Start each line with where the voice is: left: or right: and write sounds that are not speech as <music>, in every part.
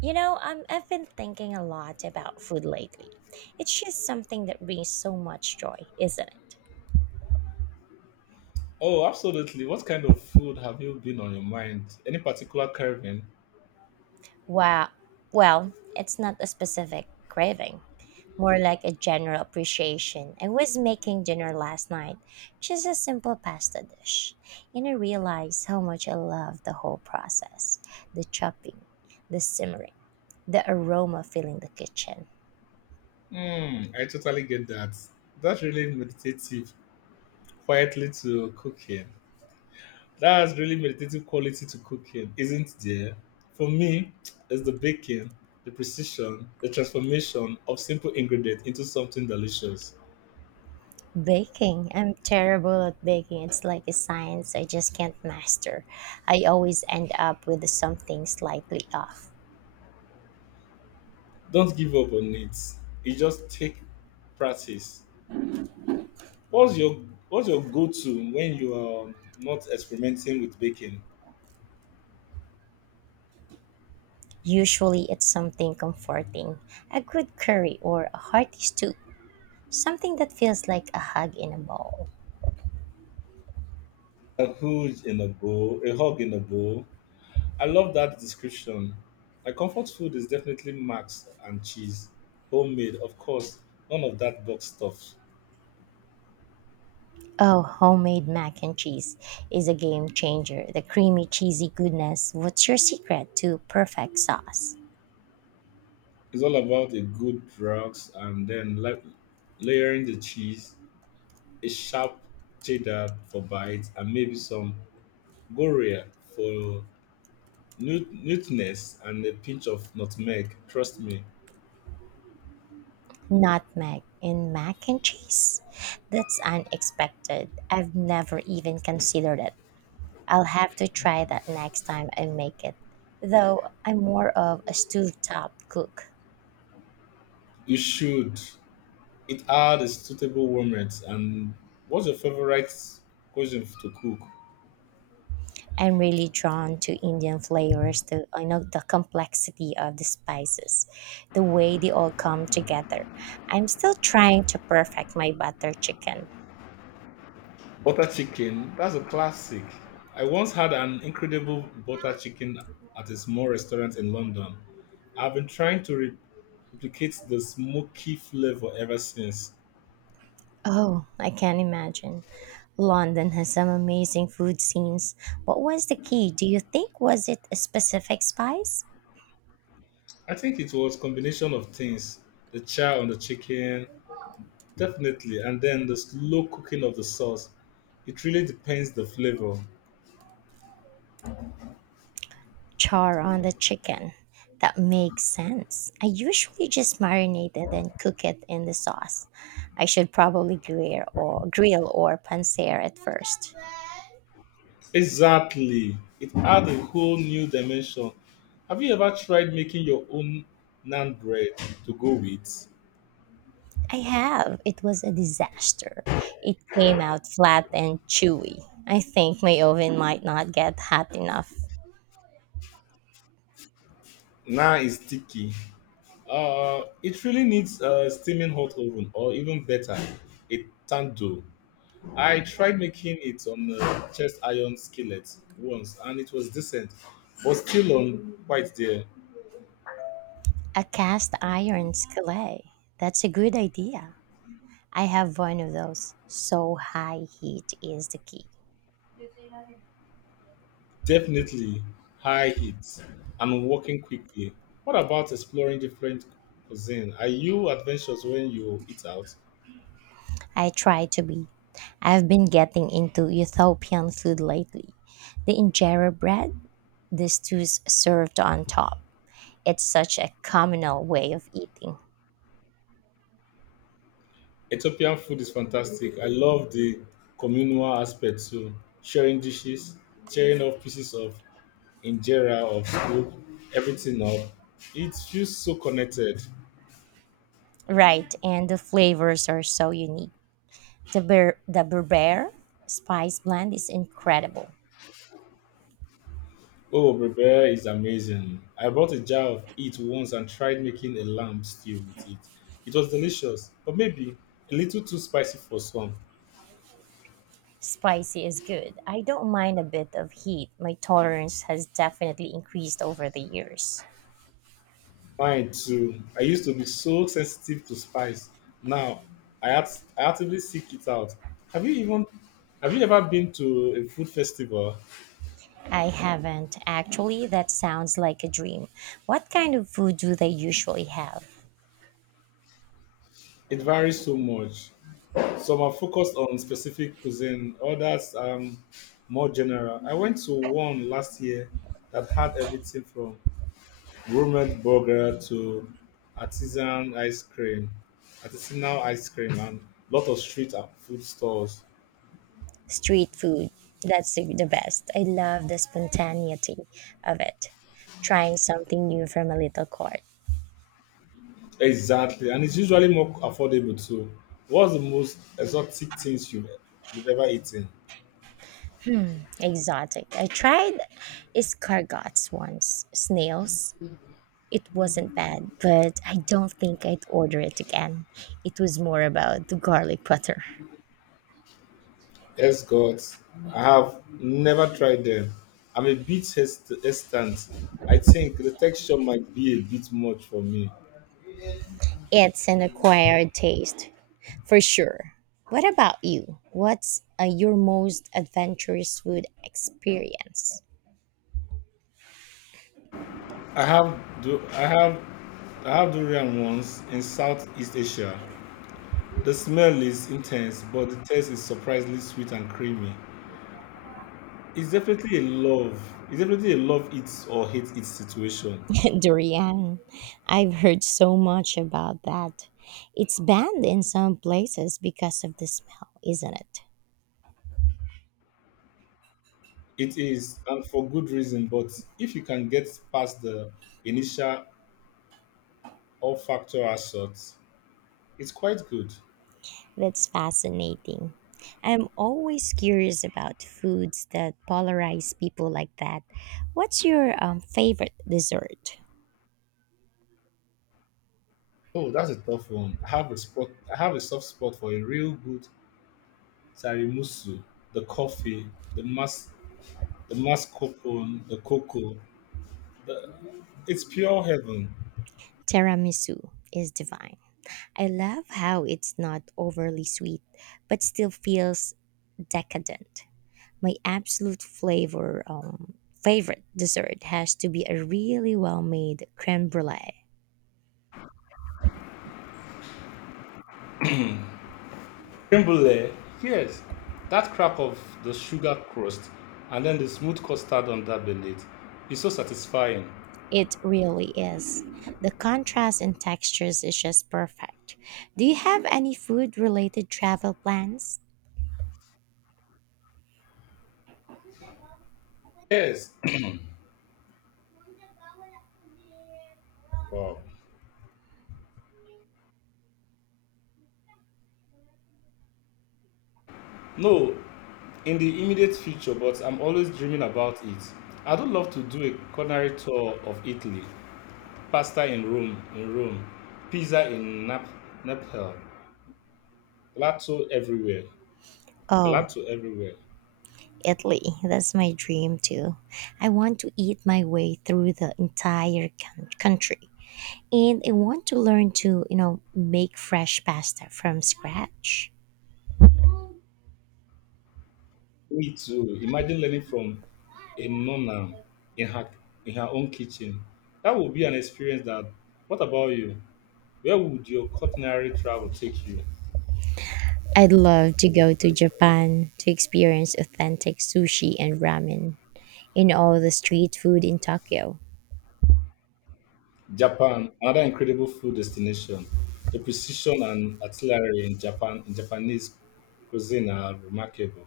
right: I've been thinking a lot about food lately. It's just something that brings so much joy, isn't it?
left: Oh, absolutely. What kind of food have you been on your mind? Any particular carving?
right: Wow. Well, it's not a specific craving, more like a general appreciation. I was making dinner last night, just a simple pasta dish, and I realized how much I love the whole process: the chopping, the simmering, the aroma filling the kitchen.
left: Hmm, I totally get that. That's really meditative, quietly to cooking. That's really meditative quality to cooking, isn't there? For me, it's the baking, the precision, the transformation of simple ingredient into something delicious.
right: Baking. I'm terrible at baking. It's like a science I just can't master. I always end up with something slightly off.
left: Don't give up on it. It just take practice. What's your What's your go-to when you are not experimenting with baking?
right: Usually it's something comforting, a good curry or a hearty stew, something that feels like a hug in a bowl.
left: A hood in a bowl, a hog in a bowl. I love that description. My comfort food is definitely Max and cheese, homemade, of course. None of that box stuff.
right: Oh, homemade mac and cheese is a game changer. The creamy, cheesy goodness. What's your secret to perfect sauce?
left: It's all about a good drugs and then like layering the cheese, a sharp cheddar for bites, and maybe some goria for nutness and a pinch of nutmeg. Trust me,
right: Nutmeg in mac and cheese? That's unexpected. I've never even considered it. I'll have to try that next time I make it. Though I'm more of a stovetop cook.
left: you should. It had a suitable warm rate. And what's your favorite cuisine to cook?
right: I'm really drawn to Indian flavors, the I know the complexity of the spices, the way they all come together. I'm still trying to perfect my butter chicken.
left: Butter chicken. That's a classic. I once had an incredible butter chicken at a small restaurant in London. I've been trying to replicate the smoky flavor ever since.
right: Oh, I can imagine. London has some amazing food scenes. What was the key? Do you think was it a specific spice?
left: I think it was combination of things, the char on the chicken, definitely, and then the slow cooking of the sauce. It really depends the flavor.
right: Char on the chicken. That makes sense. I usually just marinate and then cook it in the sauce. I should probably grill or pancer at first.
left: Exactly. It adds a whole new dimension. Have you ever tried making your own naan bread to go with?
right: I have. It was a disaster. It came out flat and chewy. I think my oven might not get hot enough.
left: Naan is sticky. It really needs a steaming hot oven, or even better, a tandoor. I tried making it on a chest iron skillet once, and it was decent, but still on quite there.
right: A cast iron skillet. That's a good idea. I have one of those. So high heat is the key.
left: Definitely high heat and working quickly. What about exploring different cuisine? Are you adventurous when you eat out?
right: I try to be. I've been getting into Ethiopian food lately. The injera bread, the stews served on top. It's such a communal way of eating.
left: Ethiopian food is fantastic. I love the communal aspect too. Sharing dishes, tearing off pieces of injera of soup, everything up. It feels so connected.
right: Right, and the flavors are so unique. The berber spice blend is incredible.
left: Oh, Berbera is amazing. I bought a jar of it once and tried making a lamb stew with it. It was delicious, but maybe a little too spicy for some.
right: Spicy is good. I don't mind a bit of heat. My tolerance has definitely increased over the years.
left: Mine too. I used to be so sensitive to spice. Now I act, I actively seek it out. Have you even have you ever been to a food festival?
right: I haven't. Actually, that sounds like a dream. What kind of food do they usually have?
left: It varies so much. Some are focused on specific cuisine, others more general. I went to one last year that had everything from gourmet burger to artisan ice cream, artisanal ice cream, and lot of street and food stores.
right: Street food. That's the best. I love the spontaneity of it. Trying something new from a little cart.
left: Exactly, and it's usually more affordable too. What's the most exotic things you've ever eaten?
right: Exotic. I tried escargots once, snails. It wasn't bad, but I don't think I'd order it again. It was more about the garlic butter.
left: Escorts. I have never tried them. I'm a bit hesitant. I think the texture might be a bit much for me.
right: It's an acquired taste. For sure. What about you? What's your most adventurous food experience?
left: I have do I have durian once in Southeast Asia. The smell is intense, but the taste is surprisingly sweet and creamy. It's definitely a love. It's definitely a love it or hate it situation.
right: <laughs> Durian. I've heard so much about that. It's banned in some places because of the smell, isn't it?
left: It is, and for good reason. But if you can get past the initial olfactory assault, it's quite good.
right: That's fascinating. I'm always curious about foods that polarize people like that. What's your favorite dessert?
left: Oh, that's a tough one. I have a soft spot for a real good tiramisu, the coffee, the mas, the mascarpone, the cocoa. The, it's pure heaven.
right: Tiramisu is divine. I love how it's not overly sweet, but still feels decadent. My absolute flavor favorite dessert has to be a really well-made creme brulee.
left: Creme brulee, yes. That crack of the sugar crust and then the smooth custard on that beneath is so satisfying.
right: It really is. The contrast in textures is just perfect. Do you have any food-related travel plans?
left: Yes. <coughs> Wow. No, in the immediate future, but I'm always dreaming about it. I'd love to do a culinary tour of Italy, pasta in Rome, pizza in Naples, gelato everywhere,
right: Oh,
left: gelato everywhere.
right: Italy. That's my dream too. I want to eat my way through the entire country. And I want to learn to make fresh pasta from scratch.
left: Me too. Imagine learning from a nonna in her in her own kitchen. That would be an experience. That. What about you? Where would your culinary travel take you?
right: I'd love to go to Japan to experience authentic sushi and ramen and all the street food in Tokyo.
left: Japan, another incredible food destination. The precision and artillery in Japanese cuisine are remarkable.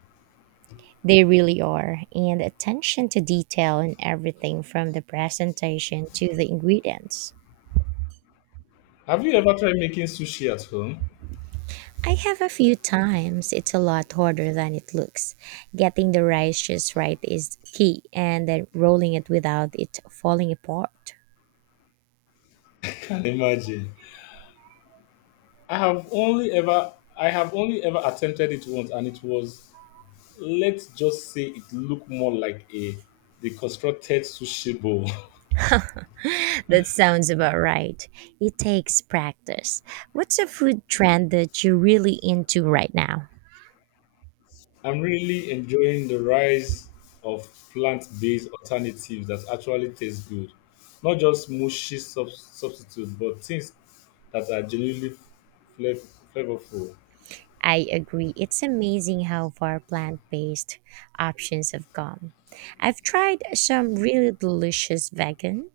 right: They really are, and attention to detail in everything from the presentation to the ingredients.
left: Have you ever tried making sushi at home?
right: I have a few times. It's a lot harder than it looks. Getting the rice just right is key, and then rolling it without it falling apart.
left: <laughs> Can imagine. I have only ever attempted it once and it was let's just say it looked more like a deconstructed sushi bowl. <laughs>
right: That sounds about right. It takes practice. What's a food trend that you're really into right now?
left: I'm really enjoying the rise of plant-based alternatives that actually taste good. Not just mushy substitutes, but things that are genuinely flav- flavorful,
right: I agree. It's amazing how far plant based options have gone. I've tried some really delicious vegan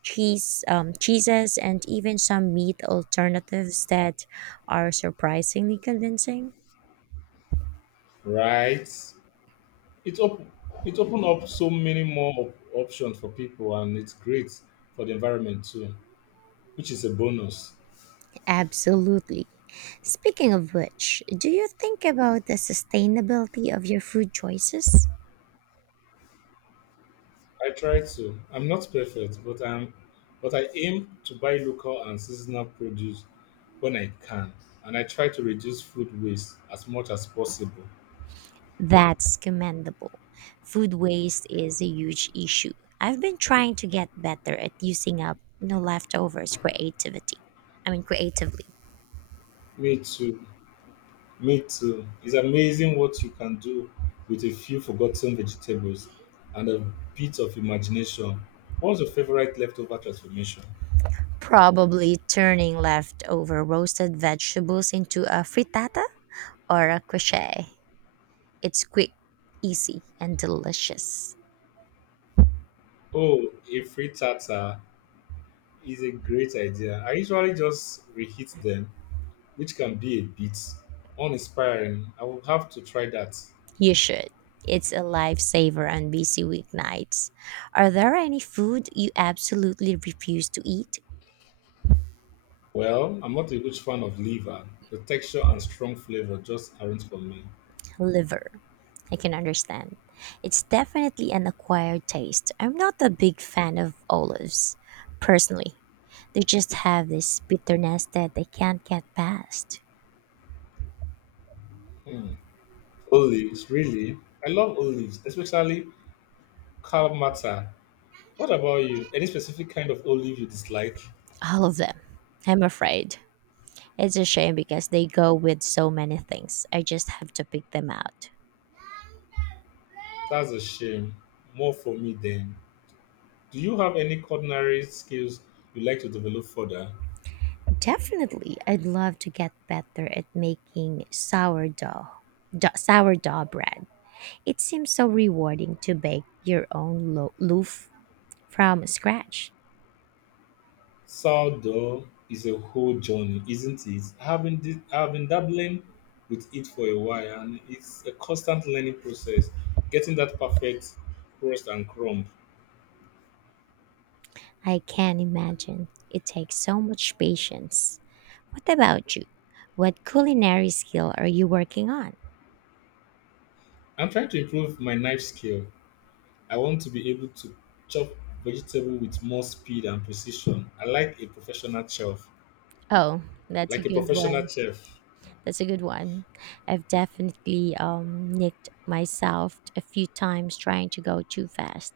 right: cheeses and even some meat alternatives that are surprisingly convincing.
left: right? It op- it opened up so many more options for people, and it's great for the environment too, which is a bonus.
right: Absolutely. Speaking of which, do you think about the sustainability of your food choices?
left: I try to. I'm not perfect, but I aim to buy local and seasonal produce when I can, and I try to reduce food waste as much as possible.
right: That's commendable. Food waste is a huge issue. I've been trying to get better at using up leftovers creativity. I mean creatively.
left: Me too. Me too. It's amazing what you can do with a few forgotten vegetables and a bit of imagination. What's your favorite leftover transformation?
right: Probably turning leftover roasted vegetables into a frittata or a quiche. It's quick, easy, and delicious.
left: Oh, a free tartar is a great idea. I usually just reheat them which can be a bit uninspiring. I will have to try that.
right: You should. It's a lifesaver on busy weeknights. Are there any food you absolutely refuse to eat?
left: Well, I'm not a huge fan of liver. The texture and strong flavor just aren't for me.
right: Liver. I can understand. It's definitely an acquired taste. I'm not a big fan of olives, personally. They just have this bitterness that they can't get past.
left: Hmm. Olives, really? I love olives, especially Kalamata. What about you? Any specific kind of olive you dislike?
right: All of them, I'm afraid. It's a shame because they go with so many things. I just have to pick them out.
left: That's a shame. More for me then. Do you have any culinary skills you like to develop further?
right: Definitely, I'd love to get better at making sourdough. Sourdough bread. It seems so rewarding to bake your own loaf from scratch.
left: Sourdough is a whole journey, isn't it? I've been dabbling with it for a while, and it's a constant learning process, getting that perfect crust and crumb.
right: I can imagine. It takes so much patience. What about you? What culinary skill are you working on?
left: I'm trying to improve my knife skill. I want to be able to chop vegetable with more speed and precision. I like a professional chef,
right: Oh, that's a
left: like a
right: good
left: professional
right: one.
left: chef.
right: That's a good one. I've definitely nicked myself a few times trying to go too fast.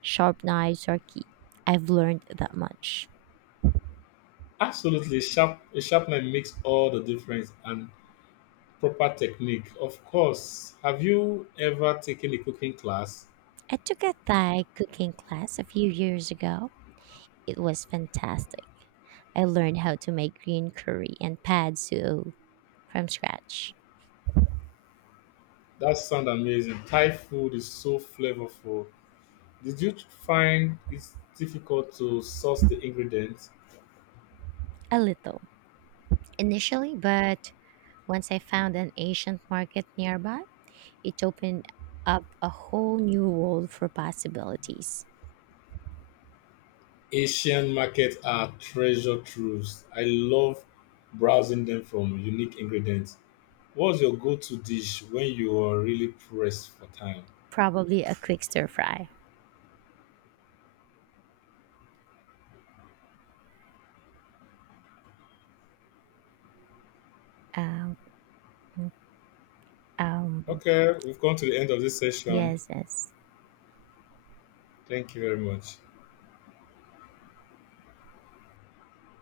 right: Sharp knives are key. I've learned that much.
left: Absolutely, sharp. A sharp knife makes all the difference, and proper technique, of course. Have you ever taken a cooking class?
right: I took a Thai cooking class a few years ago. It was fantastic. I learned how to make green curry and pad see ew from scratch.
left: That sounds amazing. Thai food is so flavorful. Did you find it difficult to source the ingredients?
right: A little. Initially, but once I found an Asian market nearby, it opened up a whole new world for possibilities.
left: Asian markets are treasure troves. I love browsing them from unique ingredients. What's your go-to dish when you are really pressed for time?
right: Probably a quick stir fry. Um, um,
left: Okay, we've come to the end of this session.
right: yes, yes.
left: Thank you very much.